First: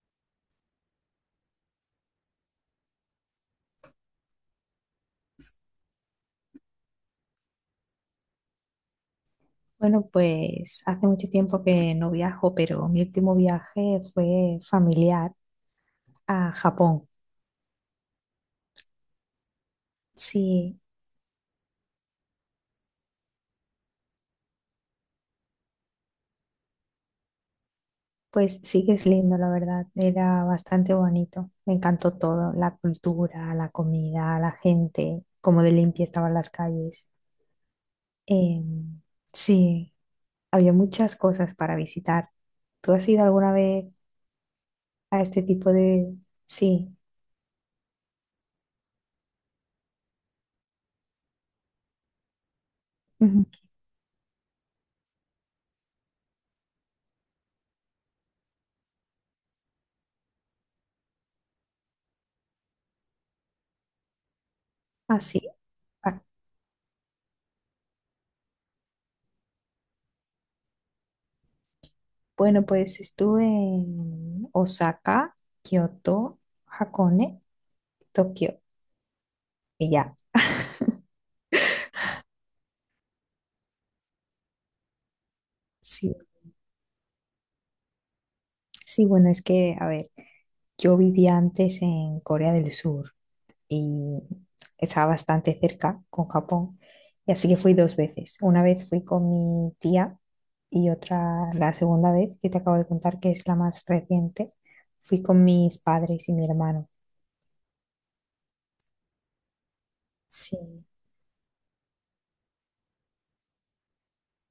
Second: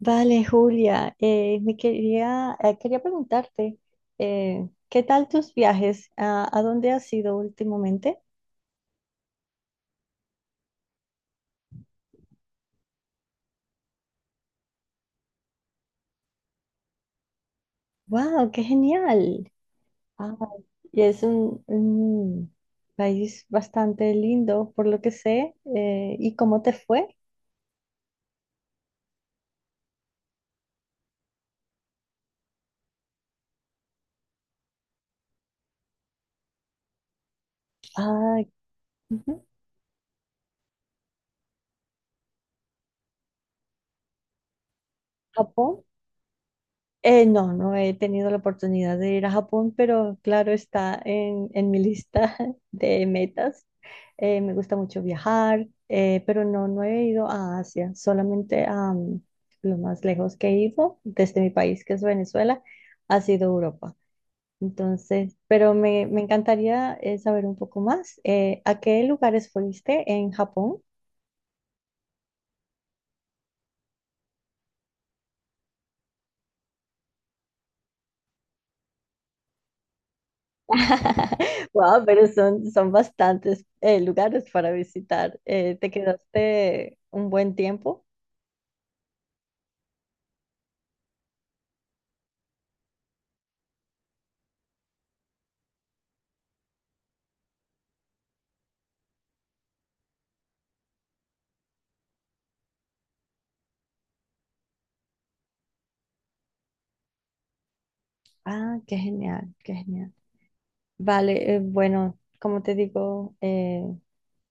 Vale, Julia, me quería, quería preguntarte, ¿qué tal tus viajes? ¿A dónde has ido últimamente? Bueno, pues hace mucho tiempo que no viajo, pero mi último viaje fue familiar a Japón. ¡Wow, qué genial! Ah, Sí, y es un país bastante lindo, por lo que sé. ¿Y cómo te fue? pues sí que es lindo, la verdad. Era bastante bonito. Me encantó todo, la cultura, la comida, la gente, cómo de limpia estaban las calles. Ah, Em, ujú, sí, había muchas cosas para visitar. ¿Tú has ido alguna vez a este tipo Japón. de... Sí, No, no he tenido la oportunidad de ir a Japón, pero claro, está en mi lista de ujú. metas. Me gusta mucho viajar, pero no, no he ido a Asia, solamente a lo más lejos que he ido desde mi país, que es Venezuela, ha sido Europa. Ah, Entonces, sí. pero me Ah, encantaría saber un poco más. ¿A qué lugares fuiste en Japón? bueno, pues estuve en Osaka, Kioto, Hakone, Tokio y ya. Wow, pero son, son bastantes lugares para visitar. ¿Te Sí, quedaste un buen tiempo? sí, bueno, es que, a ver, yo vivía antes en Corea del Sur y estaba bastante cerca con Japón, y así que fui dos veces. Una vez fui con mi tía y otra, la segunda vez que te acabo de contar, que es la más reciente, fui con mis padres y mi hermano. Ah, qué genial, qué genial. Sí, Vale, bueno, como te digo, eh,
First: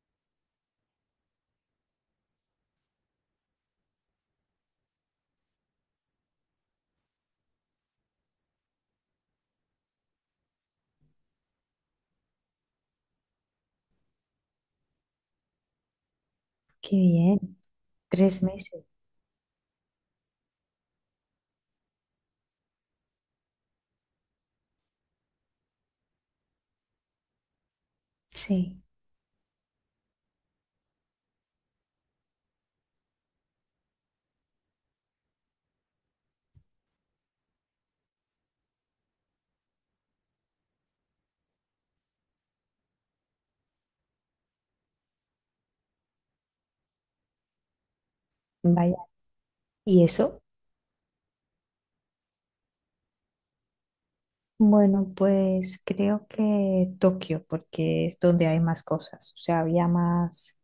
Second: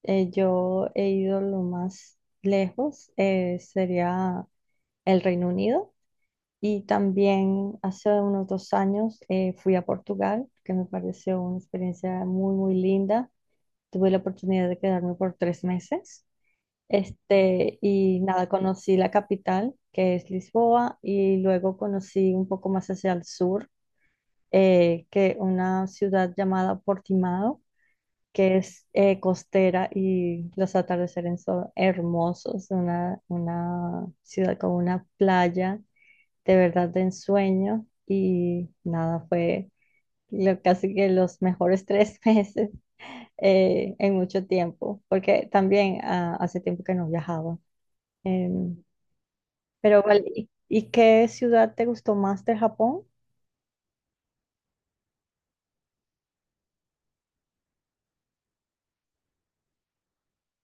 eh, yo he ido lo más lejos, sería el Reino Unido. Y también hace unos 2 años fui a Portugal, que me pareció una experiencia muy, muy linda. Tuve la oportunidad de quedarme por 3 meses. qué bien. Este, y Tres nada, meses. conocí la capital, que es Lisboa, y luego conocí un poco más hacia el sur, que una ciudad llamada Portimao, que Sí, es costera y los atardeceres son hermosos, una ciudad con una playa de verdad de ensueño, y nada, fue casi que los mejores 3 meses en mucho tiempo, porque también ah, hace tiempo que no viajaba. Em, vaya. Pero ¿Y vale, eso? Y qué ciudad te gustó más de Japón? Bueno, pues creo que Tokio, porque es donde hay más cosas, o sea, había más,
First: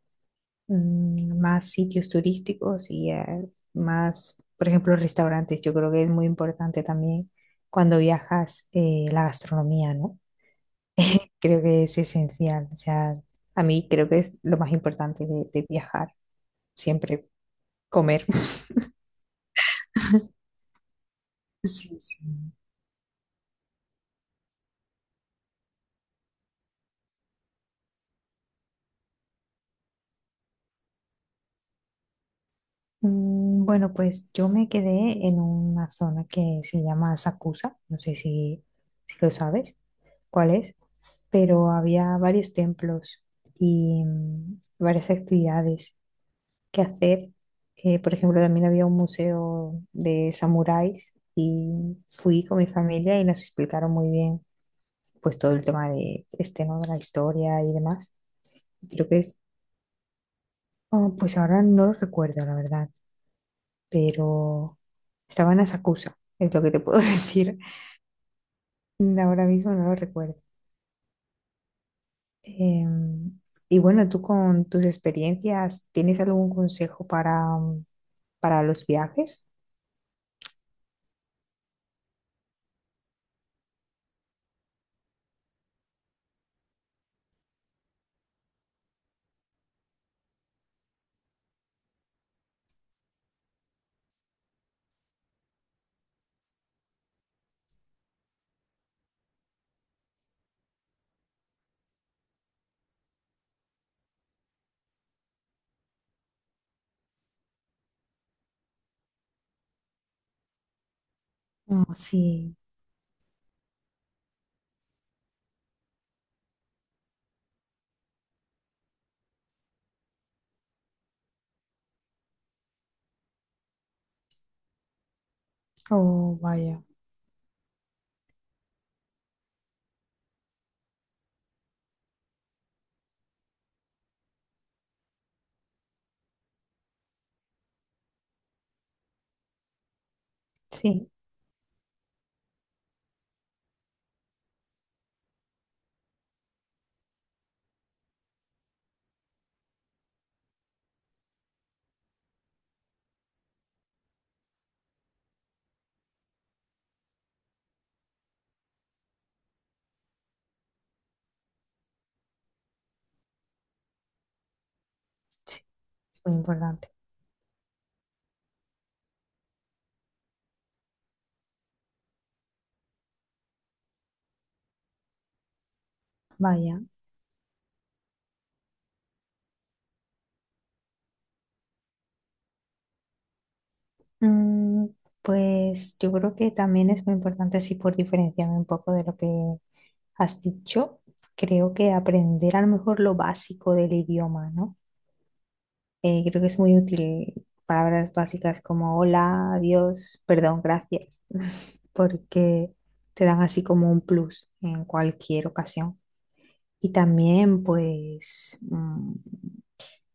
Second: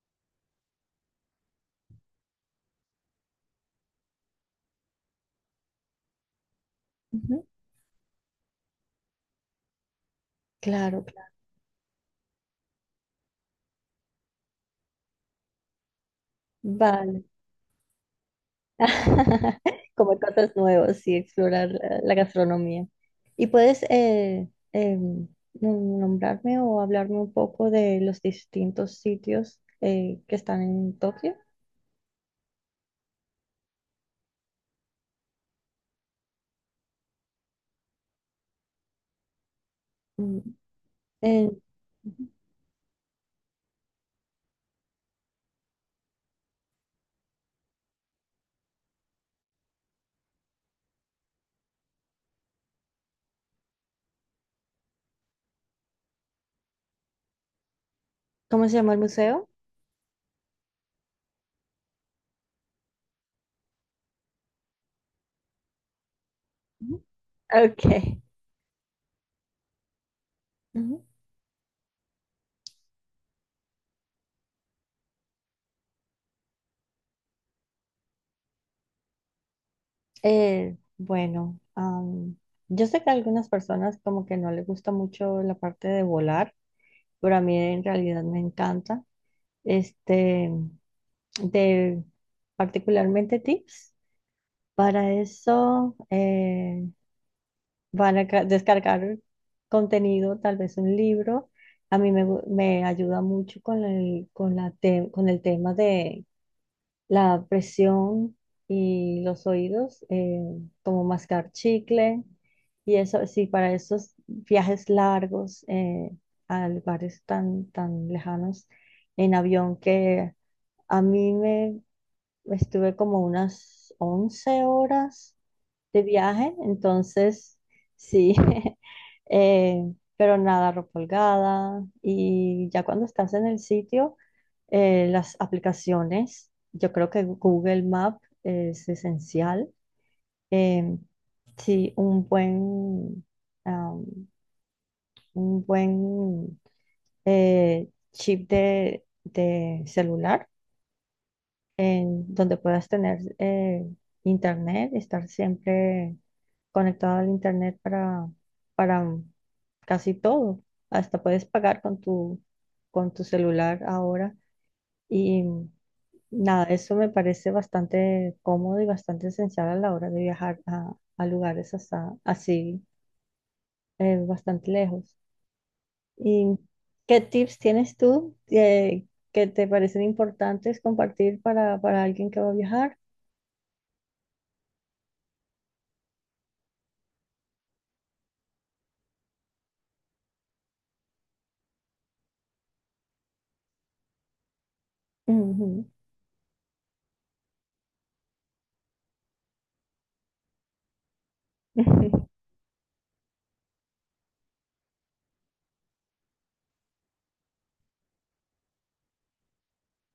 más sitios turísticos y más, por ejemplo, restaurantes. Yo creo que es muy importante también Ujú, cuando viajas, la gastronomía, ¿no? claro, claro. Creo que es esencial, o sea, a mí creo que es lo más importante de viajar, Vale. siempre comer. Comer cosas nuevas y explorar Sí, la sí. gastronomía. ¿Y puedes nombrarme o hablarme un poco de los distintos sitios que están en Tokio? Bueno, pues yo me quedé en una zona que se llama Sakusa, no sé si lo sabes Mm, cuál es, en- pero había ujú. varios templos y varias actividades que hacer. Por ejemplo, también había un museo de samuráis y fui con mi familia y nos explicaron muy bien pues todo el tema de este, ¿no?, de la historia y demás. ¿Cómo se llama el Creo que es, museo? oh, pues ahora no lo recuerdo, la verdad. Pero estaban a Sakusa, es lo que te puedo Ujú. decir. Ok. Ahora mismo no lo recuerdo. Ujú. Em, y bueno, tú con tus experiencias, ¿tienes algún consejo para los viajes? Bueno, yo sé que a algunas personas como que no les gusta mucho la parte de volar, pero a mí en realidad me encanta. Este, de particularmente tips. Para eso van a descargar contenido, tal vez un libro. A mí me ayuda mucho con el, con la te- con el tema de la presión y los oídos, como mascar Oh, chicle, sí, y eso sí, para esos viajes largos a lugares tan, tan lejanos en avión que a mí me estuve como unas 11 horas de oh, viaje, vaya, entonces sí, eh, pero nada, ropa holgada y ya cuando estás en el sitio, las aplicaciones, yo creo que Google Map es esencial. Eh, sí, sí, un buen, am, un buen chip de celular en donde puedas tener internet, estar siempre conectado al internet para casi todo. Hasta puedes pagar con con tu celular ahora. Y sí, es muy nada, importante. eso me parece bastante cómodo y bastante esencial a la hora de viajar a lugares así, bastante lejos. ¿Y Vaya, qué tips tienes tú que te parecen importantes compartir para alguien que va a viajar? Mm, pues yo creo que también es muy importante, así por diferenciarme un poco de lo que has dicho, creo que aprender a lo mejor lo básico del idioma, ¿no? Ujú. Creo que es muy útil palabras básicas como hola, adiós, perdón, gracias, porque te dan así como un plus en cualquier ocasión. Y también, pues,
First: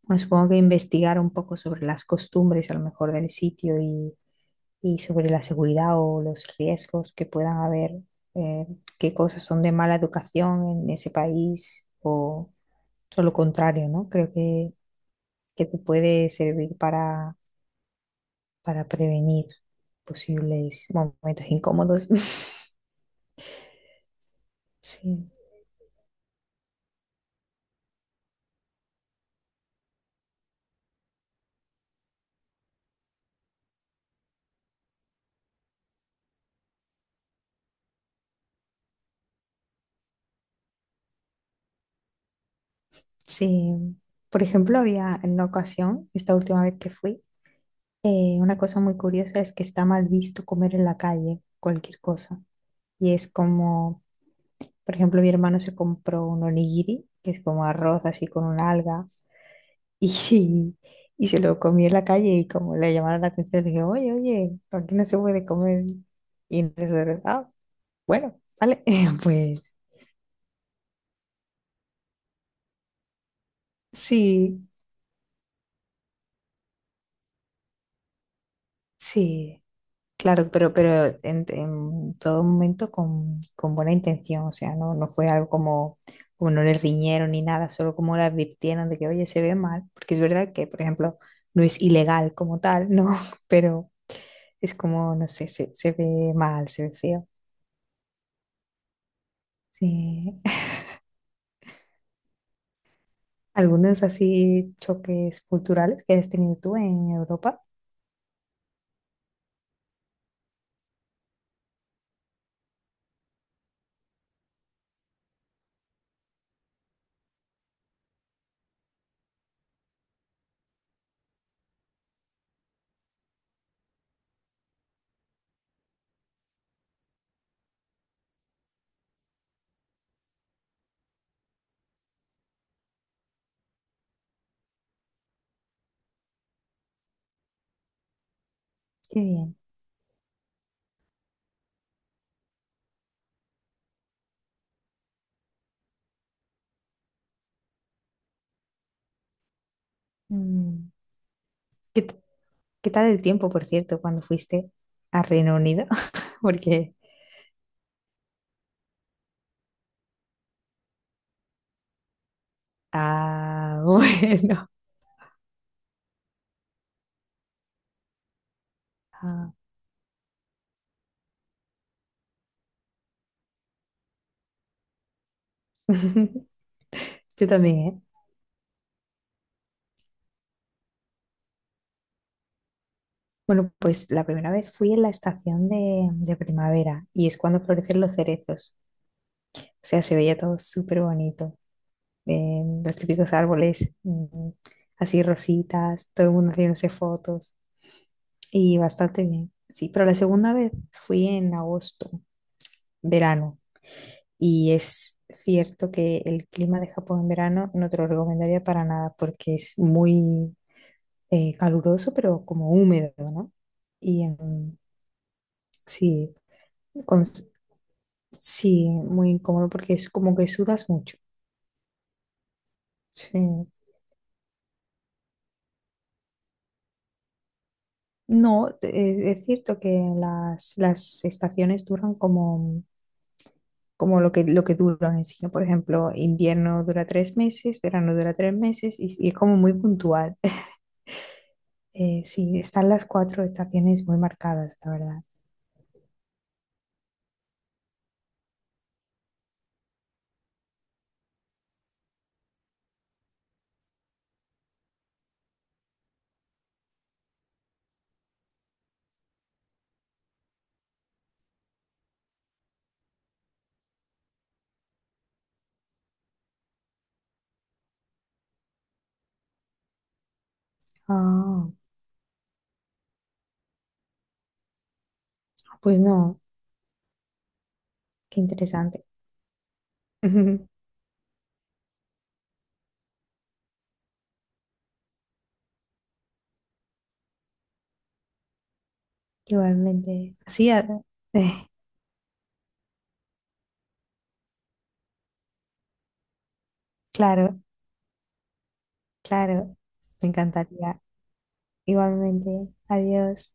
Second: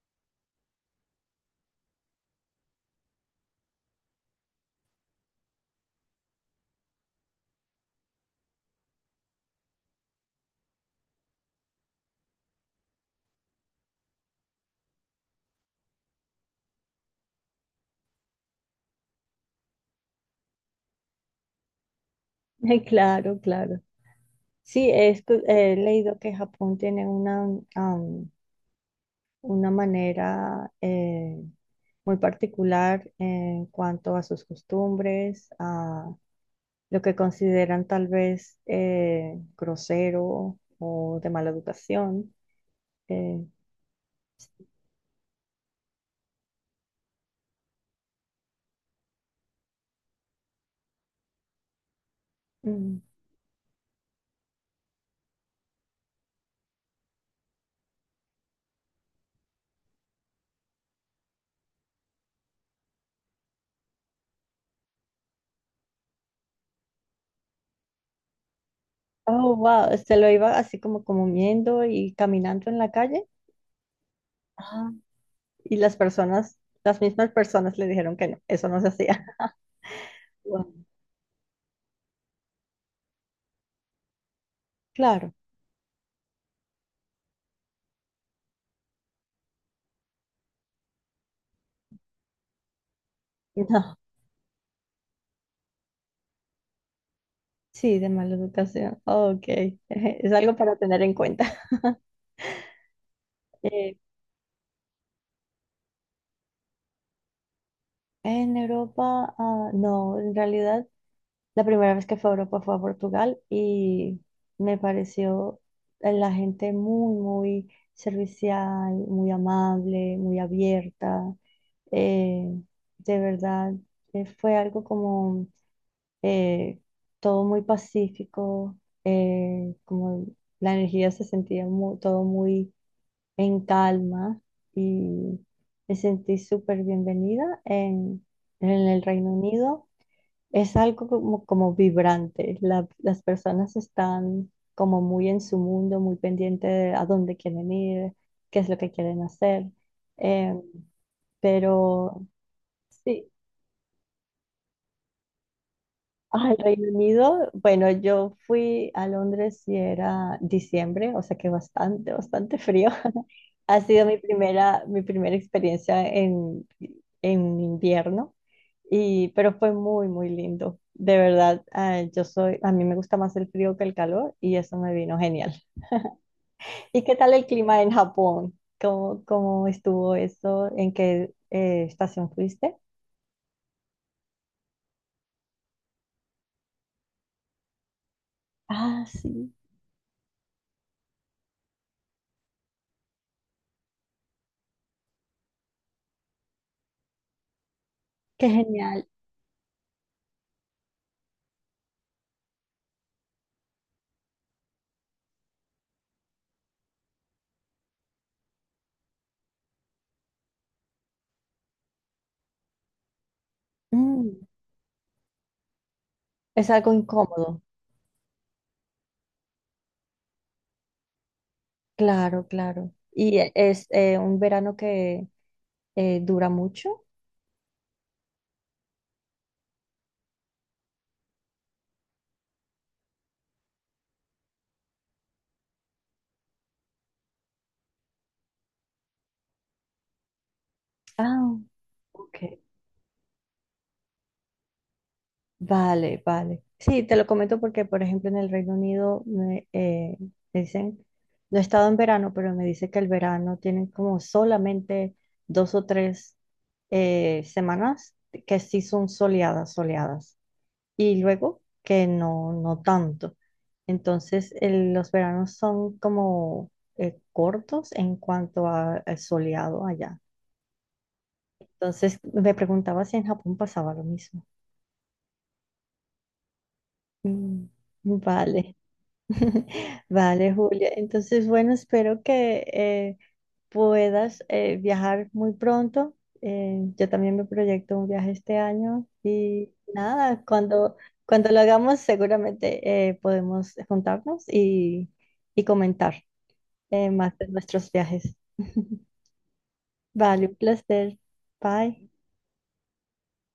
bueno, supongo que investigar un poco sobre las costumbres a lo mejor del sitio y sobre la seguridad o los riesgos que puedan haber, eh, qué cosas son de mala educación en ese país o todo lo contrario, ¿no? Creo que te puede servir para prevenir posibles momentos incómodos. Ay, claro, claro. Sí, Sí, he leído que Japón tiene una, una manera muy particular en cuanto a sus costumbres, a lo que consideran tal vez grosero o de mala educación. Eh, sí. Por ejemplo, había en una ocasión, esta última vez que fui, una cosa muy curiosa es que está mal visto comer en la calle cualquier cosa. mm. Y es como, por ejemplo, mi hermano se compró un onigiri, que es como arroz así con un alga, y, y se lo comió en la calle y como le llamaron la atención, dije, oye, oye, aquí no se puede comer. Y entonces, ah, bueno, vale, Oh, pues wow, se lo iba así como comiendo y caminando en la calle. sí, Ah. Y las personas, las mismas personas le dijeron que no, eso no se hacía. sí, claro, pero, pero en todo momento con buena intención, o sea, no, no fue Claro, algo como, como no le riñeron ni nada, solo como le advirtieron de que, oye, se ve mal, porque es verdad que, por ejemplo, no es ilegal como tal, ¿no? Pero no, es como, no sé, se ve mal, se ve feo. sí, de mala educación. Ok, es Sí. algo para tener en cuenta. Eh, Algunos así choques culturales que has tenido tú en Europa. en Europa, ah, no, en realidad, la primera vez que fue a Europa fue a Portugal y me pareció la gente muy, muy servicial, muy amable, muy abierta. Eh, de verdad, fue algo como eh, todo muy pacífico, como la energía todo muy en calma y me sentí súper bienvenida en el Qué Reino bien. Unido. Es algo como, como vibrante. Las personas están como muy en su mundo, muy pendiente de a dónde quieren ir, qué es lo que quieren hacer. Eh, Mm, ¿Qué, t- pero qué tal el sí, tiempo, por cierto, cuando fuiste a Reino Unido? al Reino Porque... Unido, bueno, yo fui a Londres y era diciembre, o sea que bastante, bastante frío. Ha Ah, sido bueno. Mi primera experiencia en invierno, y, Ah. pero fue muy, muy lindo. De verdad, ah, a mí me gusta más el frío que el calor y eso me vino genial. ¿Y qué tal el Yo también, clima en ¿eh? Japón? ¿Cómo, cómo estuvo eso? ¿En qué estación fuiste? Bueno, pues la primera vez fui en la estación de primavera y es cuando florecen los cerezos. Ah, sí, O sea, se veía todo súper bonito. Los típicos árboles, así rositas, todo el mundo haciéndose fotos qué y genial. bastante bien. Sí, pero la segunda vez fui en agosto, verano, y es cierto que el clima de Japón en verano no te lo recomendaría para nada porque es muy, caluroso, pero como húmedo, ¿no? Y Mm, sí, es algo con- incómodo. sí, muy incómodo porque es como que sudas mucho. Claro, claro. ¿Y Sí. es un verano que dura mucho? No, es cierto que las estaciones duran como, como lo que duran en sí, ¿no? Por ejemplo, invierno dura 3 meses, verano dura 3 meses y es como muy puntual. Ah, ok. sí, están las cuatro estaciones muy marcadas, la verdad. Vale, vale. Sí, te lo comento porque, por ejemplo, en el Reino Unido me dicen, no he estado en verano, pero me dice que el verano tienen como solamente 2 o 3 semanas que sí son soleadas, soleadas. Y luego que no, no tanto. Entonces, los veranos son como cortos en cuanto a soleado allá. Ah, Entonces, me preguntaba si en Japón pasaba lo mismo. pues no, Mm, qué vale, interesante. vale, Julia. Entonces, bueno, espero que puedas viajar muy pronto. Yo también me proyecto un viaje este año y Igualmente. nada, Sí, cuando, cuando lo hagamos seguramente podemos juntarnos y comentar más de claro, nuestros viajes. claro, me Vale, un encantaría. placer. Bye. Igualmente, adiós.